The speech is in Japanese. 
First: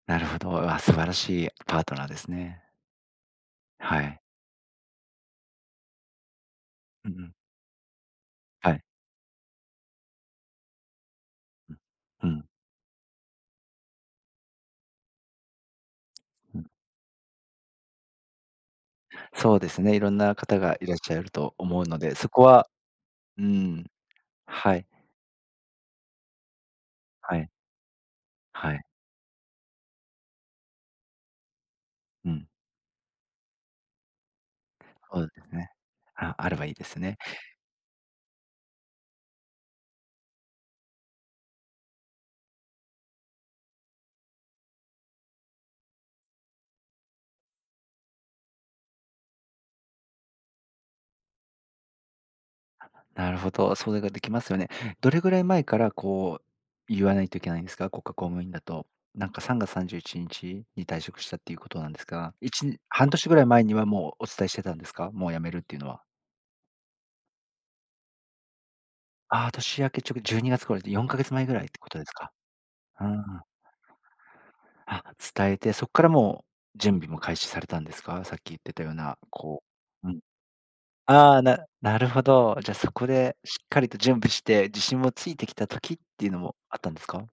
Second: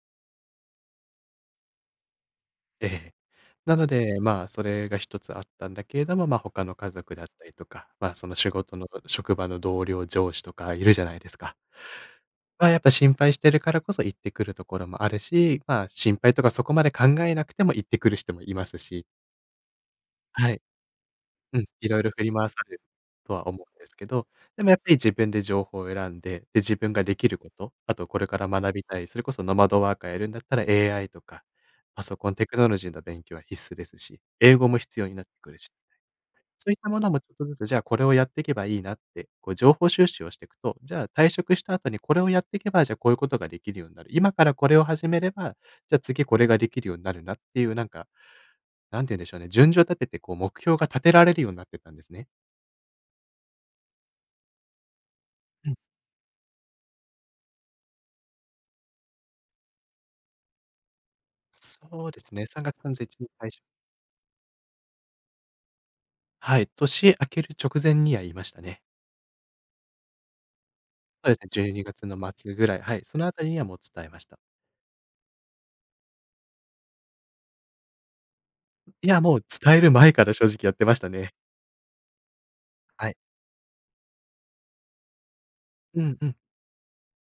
なるほど、あ、素晴らしいパートナーですね。ええ、なのはい。でまあ、それが一つあったんだけれども、ま、他の家う族んうだっん。たりとか、ま、その仕は事い。の場職場の同僚、上司とかいるじゃないですか。うん。うん。ま、やっぱ心配してるからこそ言ってくるところもあるし、ま、心配とかうそん。こまで考えなくても言ってくる人もいますし。そうですね、色んなは方い。がいらっしゃるとうん、思う色の々で、振そりこ回さは、れるとうは思うんでん、すけど、でもやはっぱい。り自分で情報を選んで、で、自分ができるはこい。と、あとこれから学はい。びたい、それこそノマドワーカーやるんだったら AI とか、パソコうン、テん。クノロジーの勉強は必須ですし、英語も必要にそなっうてですくるし。ね。あ、あれそばいういいっでたすものね。もちょっとずつ、じゃあこれをやっていけばいいなって、こう情報収集をしてくと、じゃあ、退職した後にこれをやっていけば、じゃあこういうことができるようになる。今からこれを始めれば、じゃあ次これができるようになるなっていうなんか、なんて言うんでしょうね、順序を立ててこう目標が立てられるようになってったんですね。なるほど、それができますよね。どれぐらい前うん。からこう言わないといけないんですか？国家公務員だと。なんか3月31日に退職したっていうことなんですそうですが、ね。いさんがつちさんじゅうい半ちにちに年ぐらたいいし前にはもうお伝えしてたんですか？もう辞めるっていうのは。はい、年明ける直前には言いましたね。ああ、年明けちょく12月頃、よんかげそつうでかすんねぐじらゅいっうてにこがとでつすのか？末ぐらい、はい、うんうそん。のあたりにはもう伝えました。あ、伝えてそっからもう準備も開始されたんですか？さっき言ってたよういなや、もうこ伝えるうう前ん。から正直やってましたね。ああ、ななるほど。じゃあそこはい。でしっかりと準備して自信もついてきた時っうんうていうん。のもあったんですか？